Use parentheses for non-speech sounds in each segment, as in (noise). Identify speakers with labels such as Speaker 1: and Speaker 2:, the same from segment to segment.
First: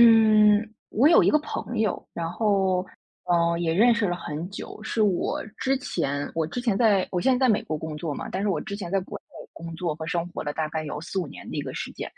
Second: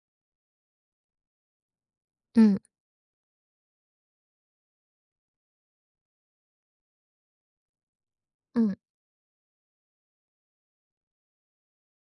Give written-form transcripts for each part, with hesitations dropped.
Speaker 1: 嗯，我有一个朋友，然
Speaker 2: 嗯
Speaker 1: 后，也认识了很久，是我现在在美国工作嘛，但是我
Speaker 2: 嗯
Speaker 1: 之前在国内工作和生活了大概有四五年的一个时间，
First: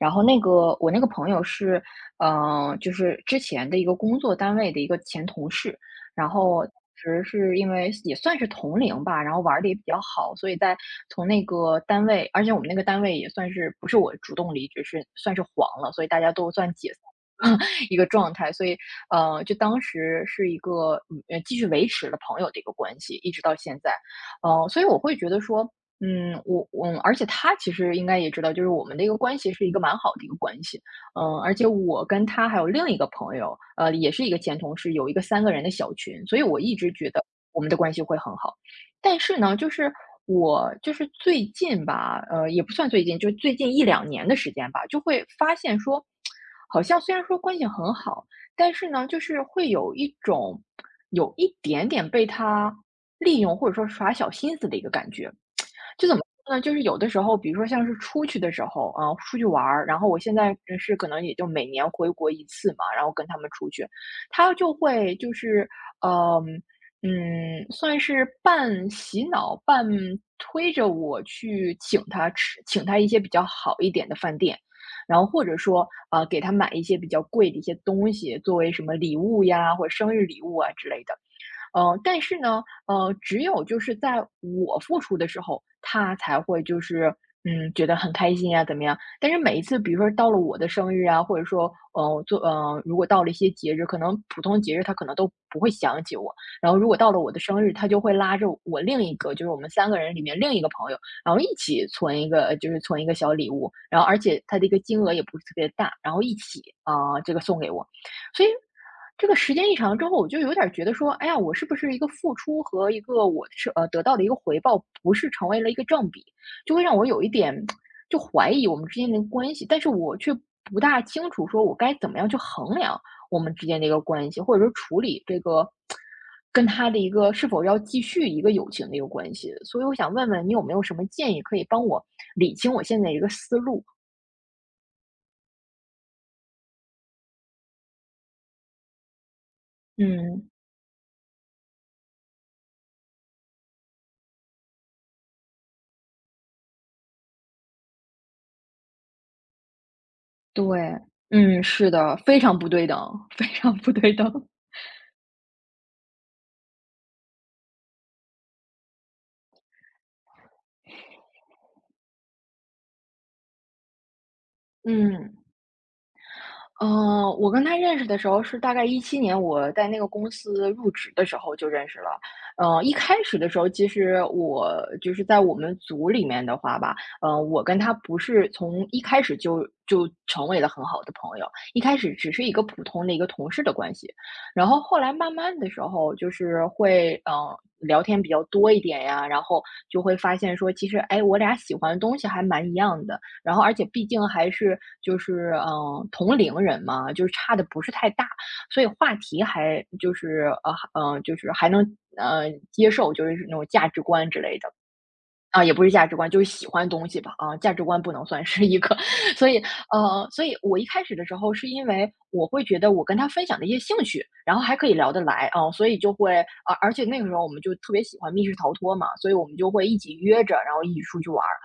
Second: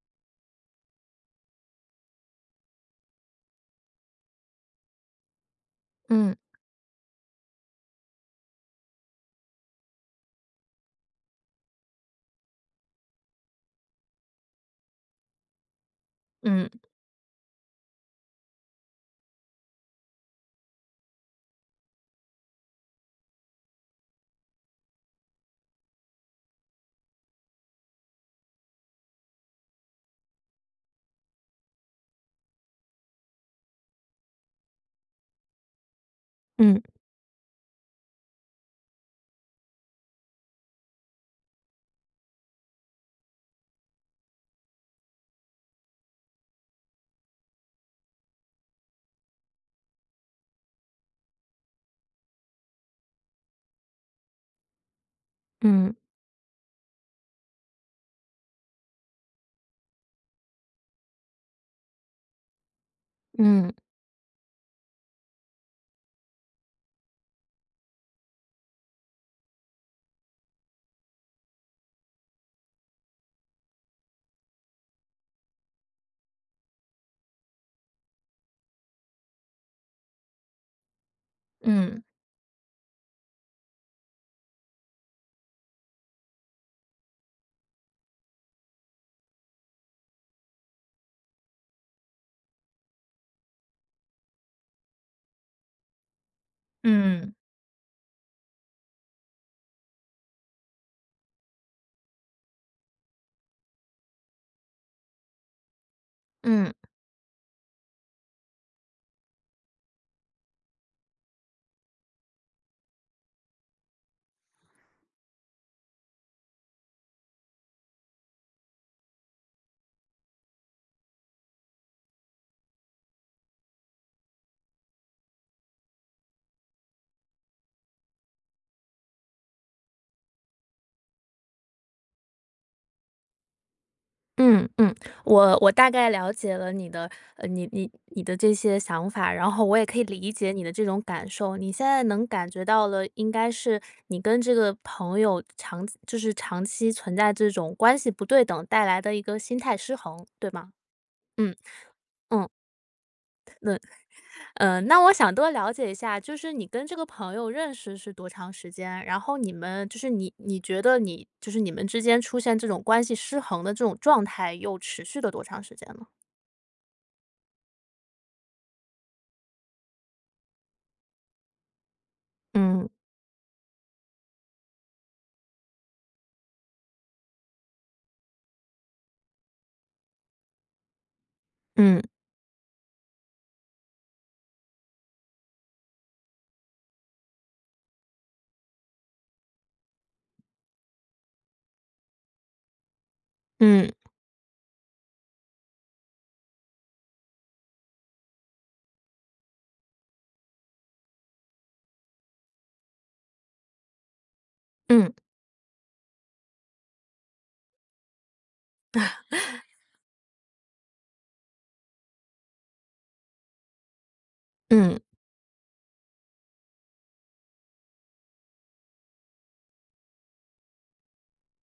Speaker 1: 然后我那个朋友是，就是之前的一个工作单位的一个前同事，然
Speaker 2: 嗯
Speaker 1: 后当时是因为也算是同龄吧，然后玩的也比较好，所以从那个单位，而且我们那个单位也算是不是我主动离职，是算是黄了，所以大家都
Speaker 2: 嗯
Speaker 1: 算解 (laughs) 一个状态，所以，就当时是一个嗯呃继续维持了朋友的一个关系，一直到现在，所以我会觉得说，嗯，我我，而且他其实应该也知道，就是我们的一个关系是一个蛮好的一个关系，而且我跟他还有另一个朋友，也是一个前同事，有一个三个人的小群，所以我一
Speaker 2: 嗯
Speaker 1: 直觉得我们的关系会很好。但是呢，就是我就是最近吧，也不算最近，就最近一两年的时间吧，就会发现说，好像虽然说关系很好，但是呢，就是会有一点点被他利用，或者说耍小心思的一个感觉。
Speaker 2: 嗯
Speaker 1: 就怎么说呢？就是有的时候，比如说像是出去的时候，啊，出去玩儿，然后我现在可能也就每年回国一次嘛，然后跟他们出
Speaker 2: 嗯
Speaker 1: 去，他就会就是，呃，算是半洗脑、半推着我去请他吃，请他一些比较好一点的饭店，然后或者说，给他买一些比较贵的一些东西作为什么礼物呀，或者生日礼物啊之类的。
Speaker 2: 嗯
Speaker 1: 但是呢，只有就是在我付出的时候，他才会就是，觉得很开心啊，怎么样？但是每一次，比如说到了我的生日啊，或者说，如果到了一些节日，可能普通节日他可能都不会想起我。然后如果到了我
Speaker 2: 嗯
Speaker 1: 的生日，他就会拉着我另一个，就是我们三个人里面另一个朋友，然后一起存一个，就是存一个小礼物，然后而且他的一个金额也不是特别大，然后一起
Speaker 2: 嗯
Speaker 1: 啊，这个送给我。所以这个时间一长之后，我就有点儿觉得说，哎呀，我是不是一个付出和一个得到的一个回报，不是成为了一个正比，就会让我有一点就怀疑我们之间的关系，但是我却不大清楚说我该怎么样去衡量我们之间的一个关系，或者说处理这个跟他的一个是否要继续一个友情的一个关系。所以我想问问你有没有什么建议可以帮我理清我现在一个思路？
Speaker 2: 嗯嗯，我大概了解了你的，你的这些想法，然后我也可以理
Speaker 1: 嗯
Speaker 2: 解你的这种感受。你现在能感觉到了，应该是你跟这个朋友就是长期存在这种关系不对等带来的一个心态失衡，对吗？
Speaker 1: 对，
Speaker 2: 嗯
Speaker 1: 嗯，是的，非
Speaker 2: 嗯。
Speaker 1: 常不对等，非常不对等。
Speaker 2: 嗯，那我想多了解一下，就是你跟这个朋友认识是多长时间？然后你们就是你觉得就是你们之间出现这种关系失衡的这种状态，又持续了
Speaker 1: 嗯，
Speaker 2: 多长时间呢？
Speaker 1: 嗯，我跟他认识的时候是大概17年，我在那个公司入职的时候就认识了。
Speaker 2: 嗯
Speaker 1: 一开始的时候，其实我就是在我们组里面的话吧，我跟他不是从一开始就成为了很好的朋友，一开
Speaker 2: 嗯
Speaker 1: 始只是一个普通的一个同事的关系。然后后来慢慢的时候，就是会聊天比较多一点呀，然后就会发现说，其实哎，我俩喜欢的东西还蛮一样的。然后而且
Speaker 2: 嗯
Speaker 1: 毕竟还是就是同龄人嘛，就是差的不是太大，所以话题还就是就是还能接受，就是那种价值观之类的。
Speaker 2: 嗯
Speaker 1: 啊，也不是价值观，就是喜欢东西吧，啊，价值观不能算是一个。(laughs) 所以，所以我一开始的时候是因为我会觉得我跟他分享的一些兴趣，然后还可以
Speaker 2: 嗯
Speaker 1: 聊得来，啊，所以就会啊，而且那个时候我们就特别喜欢密室逃脱嘛，所以我们就会一起约着，然后一起出去玩儿。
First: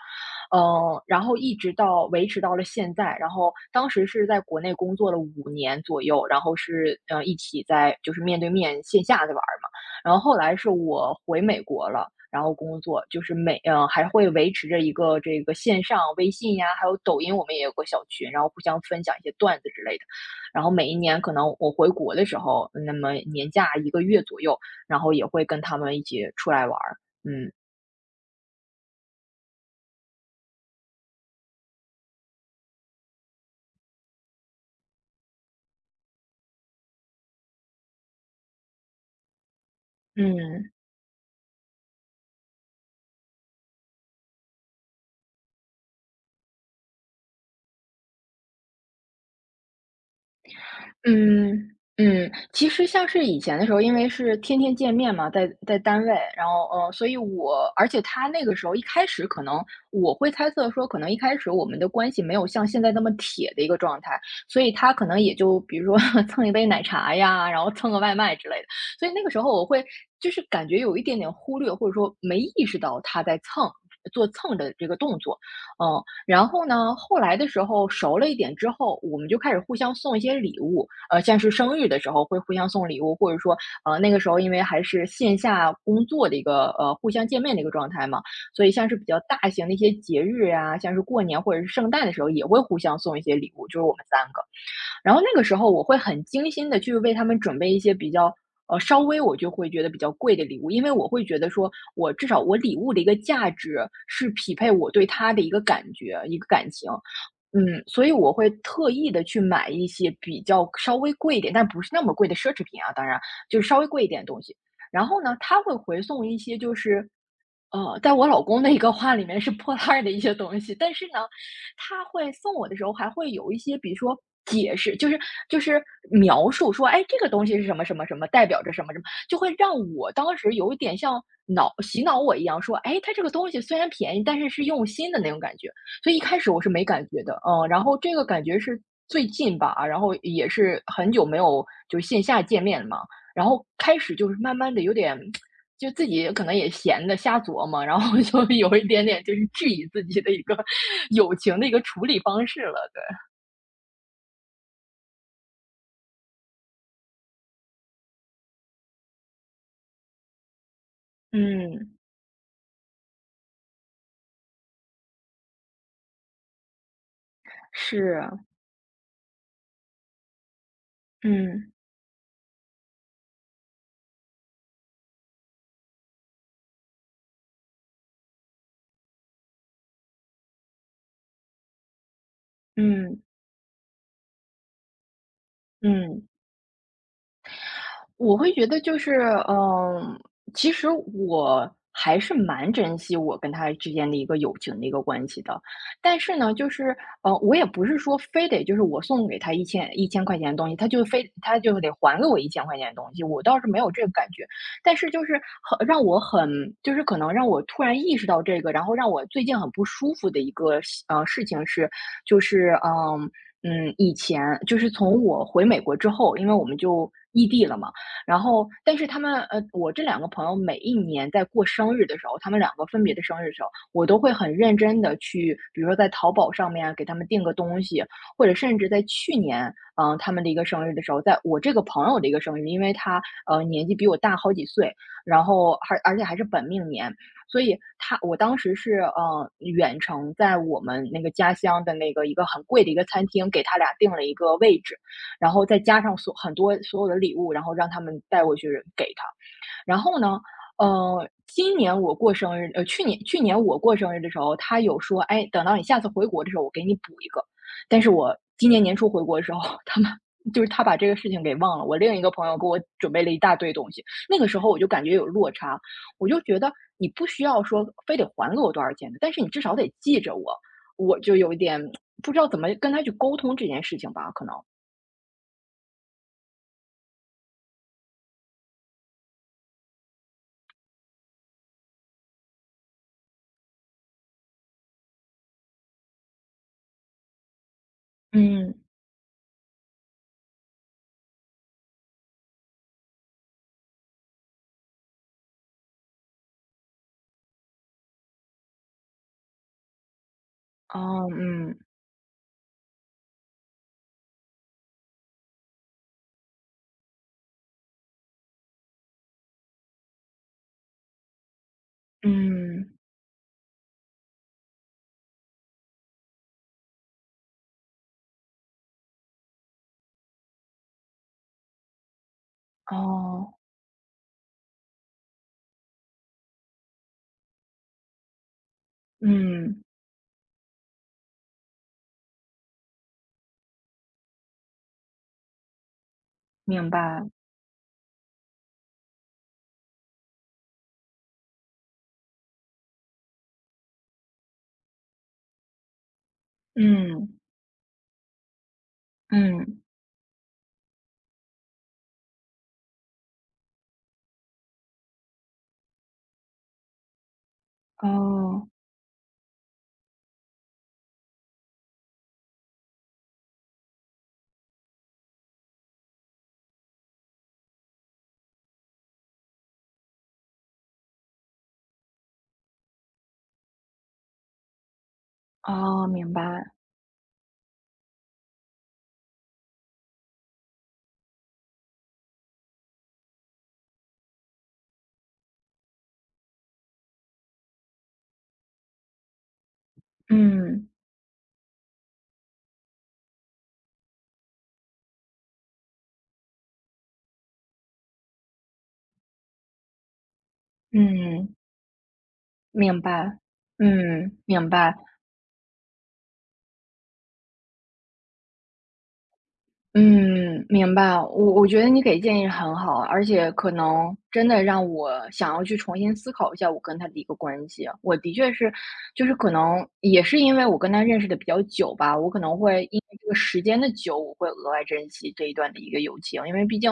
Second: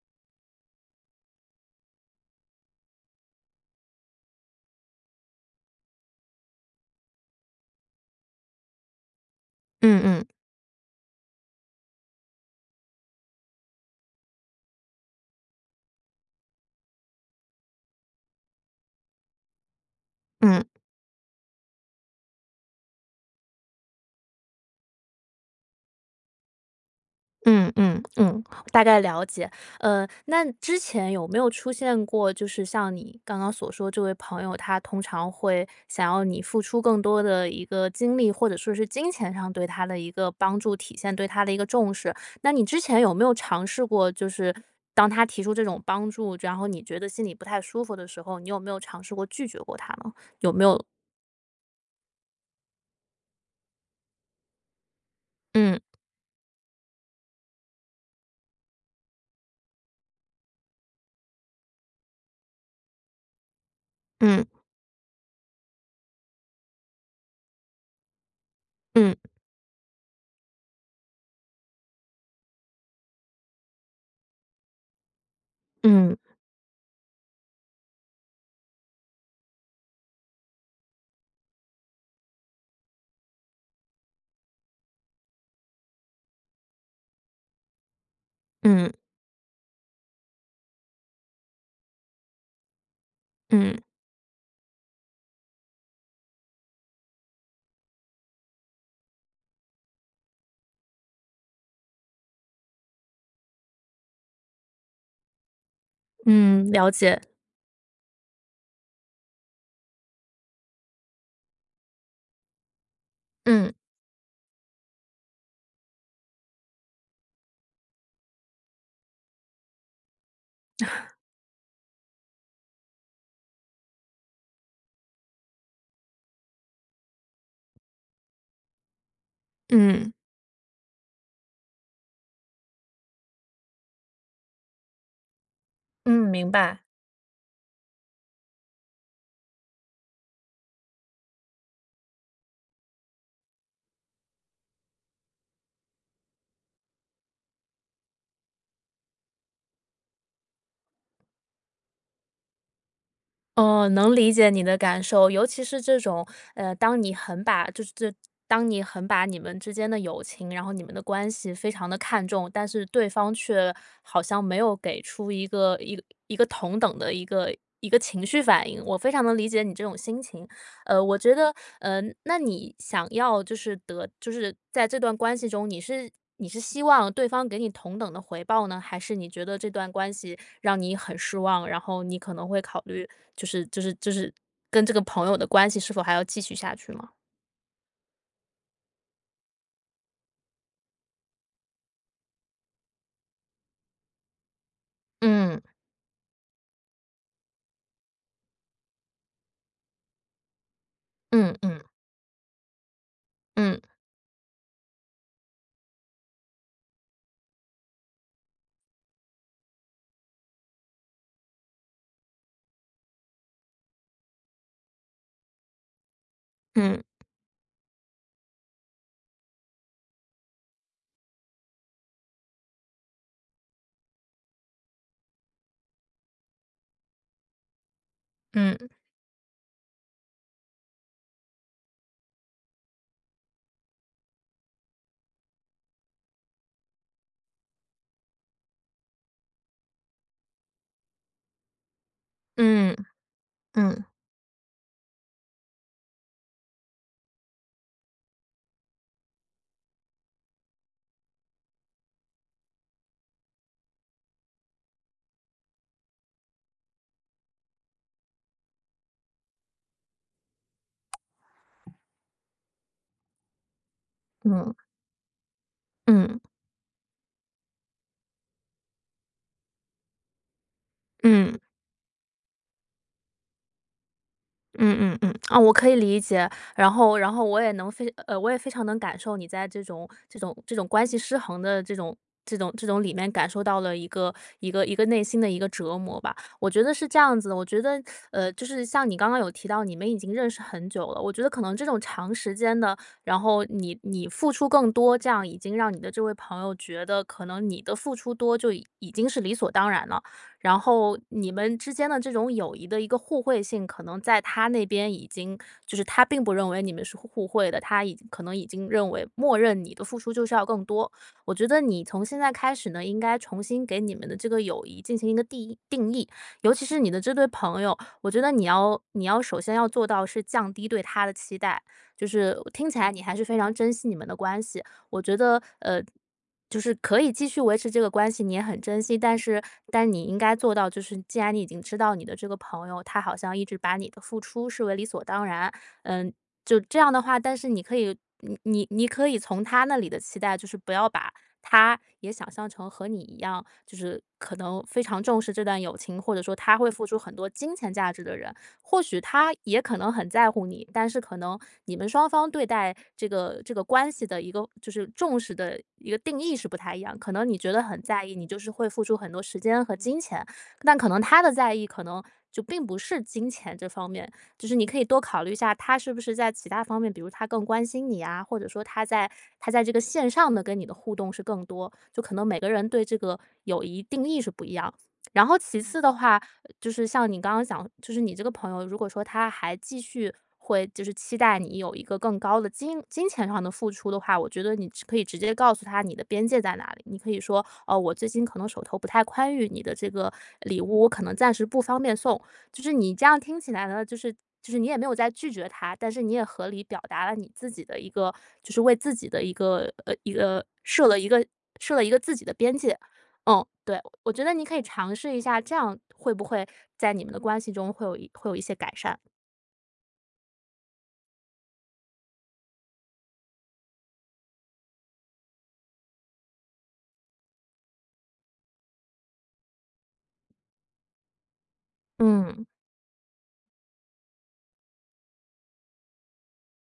Speaker 1: 然后一直到维持到了现在，然后当时是在国内工作了五年左右，然后是，一起在就是面对面线下的玩儿嘛。
Speaker 2: 嗯嗯
Speaker 1: 然后
Speaker 2: 嗯
Speaker 1: 后来是我回美国了，然后工作，就是还会维持着一个这个线上微信呀，还有抖音，我们也有个小群，然后互相分享一些段子之类的。
Speaker 2: 嗯。
Speaker 1: 然后每一年可能我回国的时候，那么年假1个月左右，然后也会跟他们一起出来玩儿。嗯
Speaker 2: 嗯嗯嗯，大概了解。那之前有没有出现过，就是像你刚刚所说，这位朋友他通常会想要你付出更多的一个精力，或者说是金钱上对他的一个帮
Speaker 1: 嗯，
Speaker 2: 助体现，对他的一个重视。那你之前有没有尝试过，就是当他提出这种帮助，然后你觉得心里不太舒服的时候，你有没有尝试过拒绝过他呢？有没有？
Speaker 1: 嗯嗯，其实像是以前的时候，因为是天天见面嘛，在
Speaker 2: 嗯
Speaker 1: 单位，然后所以我而且他那个时候一开始可能我会猜测说，可能一开始我们的关系没有像现在那么铁的一个状态，
Speaker 2: 嗯
Speaker 1: 所以他可能也就比如说 (laughs) 蹭一杯奶茶呀，然后蹭个外卖之类的，所以
Speaker 2: 嗯
Speaker 1: 那个时候我会就是感觉有一点点忽略，或者说没意识到他在蹭。做蹭的这个动作，嗯，
Speaker 2: 嗯
Speaker 1: 然后呢，后来的时候熟了一点之后，我们就开始互相送一些礼物，像是生日的时候会互相送礼物，或者说，那个时候因为还是线下工作的一个互相见面的一个状态嘛，所以像
Speaker 2: 嗯
Speaker 1: 是比较大型的一些节日呀，像是过年或者是圣诞的时候，也会互相送一些礼物，
Speaker 2: 嗯
Speaker 1: 就是我们三个。然后那个时候我会很精心的去为他们准备一些稍微我就会觉得比较贵的礼物，因为我会觉得说，我至少我礼物的一个价值是匹配我对他的一个感觉、一个感
Speaker 2: 嗯，了
Speaker 1: 情。
Speaker 2: 解。
Speaker 1: 所以我会特意的去买一些比较稍微贵一点，但不是那么贵的奢侈品啊，当然，就是
Speaker 2: 嗯
Speaker 1: 稍微贵一点的东西。然后呢，他会回送一些就是在我老公的一个话里面是破烂儿的一些东西，但是呢，他会送我的时候还会有一些，比如说解释，就是描述说，哎，这个东西是什么什么什么，代表着什么什么，就会让我
Speaker 2: 嗯。
Speaker 1: 当时有一点像洗脑我一样，说，哎，它这个东西虽然便宜，但是是用心的那种感觉。所以一
Speaker 2: 嗯，
Speaker 1: 开
Speaker 2: 明
Speaker 1: 始我是
Speaker 2: 白。
Speaker 1: 没感觉的，然后这个感觉是最近吧，然后也是很久没有就是线下见面了嘛，然后开始就是慢慢的有点。就自己可能也闲的瞎琢磨，然后 (laughs) 就有一点点就是质疑自己的一个 (laughs) 友情的一个处理方式了，对。
Speaker 2: 哦，能理解你的感受，尤其是这种，呃，当你很把就是这当你很把你们之间的友情，然后你们的关系非常的
Speaker 1: 嗯，
Speaker 2: 看重，但是对方却好像没有给出一个同等的一个情
Speaker 1: 是，
Speaker 2: 绪反应，我非常能理解你这种心情。我觉得，
Speaker 1: 嗯，
Speaker 2: 那你想要就是得就是在这段关系中，你是希望对方给你同等的回报呢，还是你觉得这段关系让你很失望，然后你可能会考虑
Speaker 1: 嗯，
Speaker 2: 就是跟这个朋友的关系是否还要
Speaker 1: 嗯。
Speaker 2: 继续下去吗？
Speaker 1: 我会觉得就是，嗯，其实我还是蛮珍惜我跟他之间的一个友情的一个关系的，
Speaker 2: 嗯
Speaker 1: 但是呢，就是，我也不是说非得就是我送给他一千块钱的东西，他就非
Speaker 2: 嗯
Speaker 1: 他就
Speaker 2: 嗯
Speaker 1: 得还给我一千块钱的东西，我倒是没
Speaker 2: 嗯
Speaker 1: 有这个感觉，但是就是很让我很就是可能让我突然意识到这个，然后让我最近很不舒服的一个事情是，就是。以前就是从我回美国之后，因为我们
Speaker 2: 嗯
Speaker 1: 就异地了嘛，然后，但是我这两个朋友每一年在过生日的时候，他们两个分别的生日的时候，我都会很认真的去，比如说在淘宝上面啊给他们订个东西，或者甚至
Speaker 2: 嗯
Speaker 1: 在去年，他们的一个生日的时候，在我这个朋友的一个生日，因为他年纪比我大好几岁，然后还而且还是本命年，所以我当时是远程在我们那个家乡的那个一个很贵的
Speaker 2: 嗯
Speaker 1: 一个餐厅给他俩
Speaker 2: 嗯
Speaker 1: 订了一个位置。然后再加上所很多所有的礼物，然后让他们带过去给他。然后呢，今年我过生日，去年我过生日的时候，他有说，哎，等到你下次回国的时候，我给你补一个。但是我今年年初回国的时候，(laughs) 他们就是他把这个事情给忘了。我另一个朋友给我准备了一大堆东西，那个时候
Speaker 2: 嗯
Speaker 1: 我就感觉有落差，我
Speaker 2: 嗯
Speaker 1: 就觉得你不需要说非得还给我多少钱的，但是你至少得记着我，我就有
Speaker 2: 嗯。
Speaker 1: 一点不知道怎么跟他去沟通这件事情吧，可能，
Speaker 2: 嗯嗯嗯，啊，我可以理解，然后我也非常能感受你在这种关系失衡的这种里面感受到了一个内心的一个折磨吧。我觉得是这样子的，我觉得就
Speaker 1: 嗯
Speaker 2: 是像你刚刚有提到，你们已经认识很久了，我觉得可能这种长时间的，然后你付出更多，这样已经让你的这位朋友觉得可能你的付出多就已经是理所当然了。然后
Speaker 1: 哦，
Speaker 2: 你们
Speaker 1: 嗯，
Speaker 2: 之间的这种友谊的一个互惠性，可能在他那边已经就是他并不认为你们是互惠的，他可能已经认为默认你的付出就是要更多。我觉得你从现在开始
Speaker 1: 嗯，
Speaker 2: 呢，应该重新给你们的这个友谊进行一个定义，尤其是你的这对朋友，我觉得你要首先要做到是降低对他的期待，就是听起来你还是
Speaker 1: 哦，
Speaker 2: 非常珍惜你们的关系。我觉得就是可以继续维持这个关系，你也很珍惜，但是
Speaker 1: 嗯，
Speaker 2: 但你应该做到，就是既然你已经知道你的这个朋友，他好像一直把你的付出视为理所当然，嗯，就
Speaker 1: 明
Speaker 2: 这样的
Speaker 1: 白，
Speaker 2: 话，但是你可以，你你你可以从他那里的期待，就是不要把他也想象成和你一样，就是可能非常重视这段友情，或者说他会付出很
Speaker 1: 嗯，
Speaker 2: 多金钱价值的人，或许他也
Speaker 1: 嗯，
Speaker 2: 可能很在乎你，但是可能你们双方对待这个关系的一个就是重视的一个定义是不太一样。可能你觉得很在意，你就
Speaker 1: 哦，
Speaker 2: 是会付出很多时间和金钱，但可能他的在意可能就并不是金钱这方面，就是你可以多考虑一下，他是不是在其他方面，比如他更关心你啊，或者说他在这个线上的跟你的互动是更多，就可能每个人对这个友谊定义是不一样。然后其次
Speaker 1: 哦，
Speaker 2: 的
Speaker 1: 明
Speaker 2: 话，
Speaker 1: 白，
Speaker 2: 就是像你刚刚讲，就是你这个朋友，如果说他还继续会就是期待你有一个更高的金钱上的付出的话，我觉得你只可以直接告诉他你的边界在哪里。你可以说，我最近可能手头不太宽裕，你的这个礼
Speaker 1: 嗯，
Speaker 2: 物我可能暂时不方便送。就是你这样听起来呢，就是你也没有在拒绝他，但是你也合理表达了你自己的一个，就是为自己的一个
Speaker 1: 嗯，
Speaker 2: 设了一个自己的边界。
Speaker 1: 明白，
Speaker 2: 嗯，对，我
Speaker 1: 嗯，
Speaker 2: 觉得你
Speaker 1: 明
Speaker 2: 可以
Speaker 1: 白。
Speaker 2: 尝试一下，这样会不会在你们的关系中会有一些改善？
Speaker 1: 嗯，明白。我觉得你给建议很好，而且可能真的让我想要去重新思考一下我跟他的一个关系啊。我的确是，就是可能也是因为我跟他认识的比较久吧，我可能
Speaker 2: 嗯，
Speaker 1: 会因为这个时间的久，我会额外珍惜这一段的一个友情，因为毕竟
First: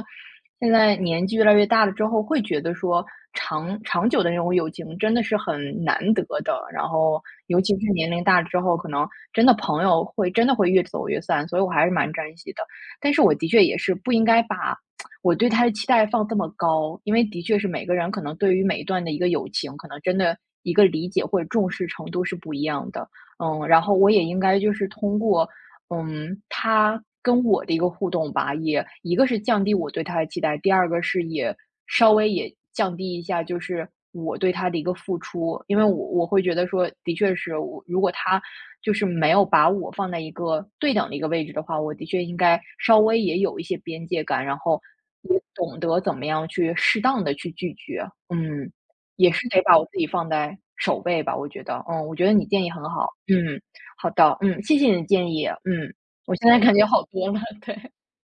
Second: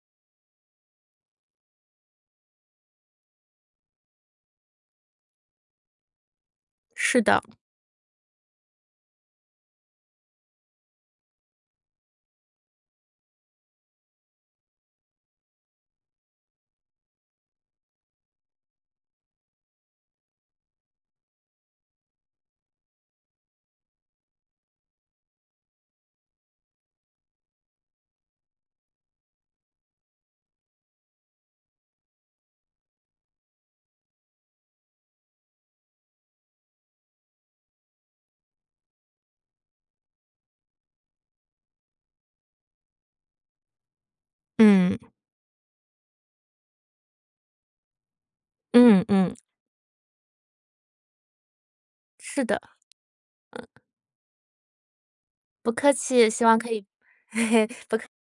Speaker 1: 现在年纪越来越大了之后，会觉得说长长久的那种友情真的是很难得的。然
Speaker 2: 是
Speaker 1: 后，
Speaker 2: 的，
Speaker 1: 尤其是年龄大了之后，可能真的朋友会真的会越走越散，所以我还是蛮珍惜的。但是我的确也是不应该把我对他的期待放这么高，因为的确是每个人可能对于每一段的一个友情，可能真的一个理解或者重视程度是不一样的。嗯，然后我也应该就是通过，嗯，他跟我的一个互动吧，也一个是降低我对他的期待，第二个是也稍微也降低一下，就是我对他的一个付出，因为我会觉得说，的确是我如果他就是没有把我放在一个对等的一个位置的话，我的确应该稍微也有一些边界感，然后
Speaker 2: 嗯，
Speaker 1: 也懂得怎么样去适当的去拒绝。嗯，
Speaker 2: 嗯
Speaker 1: 也
Speaker 2: 嗯，
Speaker 1: 是得把我自己放在首位吧，我觉得。嗯，我觉得
Speaker 2: 是
Speaker 1: 你
Speaker 2: 的，
Speaker 1: 建议很好。嗯，好的，嗯，谢谢你的建议，
Speaker 2: 不客
Speaker 1: 嗯，
Speaker 2: 气，
Speaker 1: 我
Speaker 2: 希
Speaker 1: 现
Speaker 2: 望
Speaker 1: 在
Speaker 2: 可
Speaker 1: 感
Speaker 2: 以
Speaker 1: 觉好多了，
Speaker 2: (laughs)
Speaker 1: 对。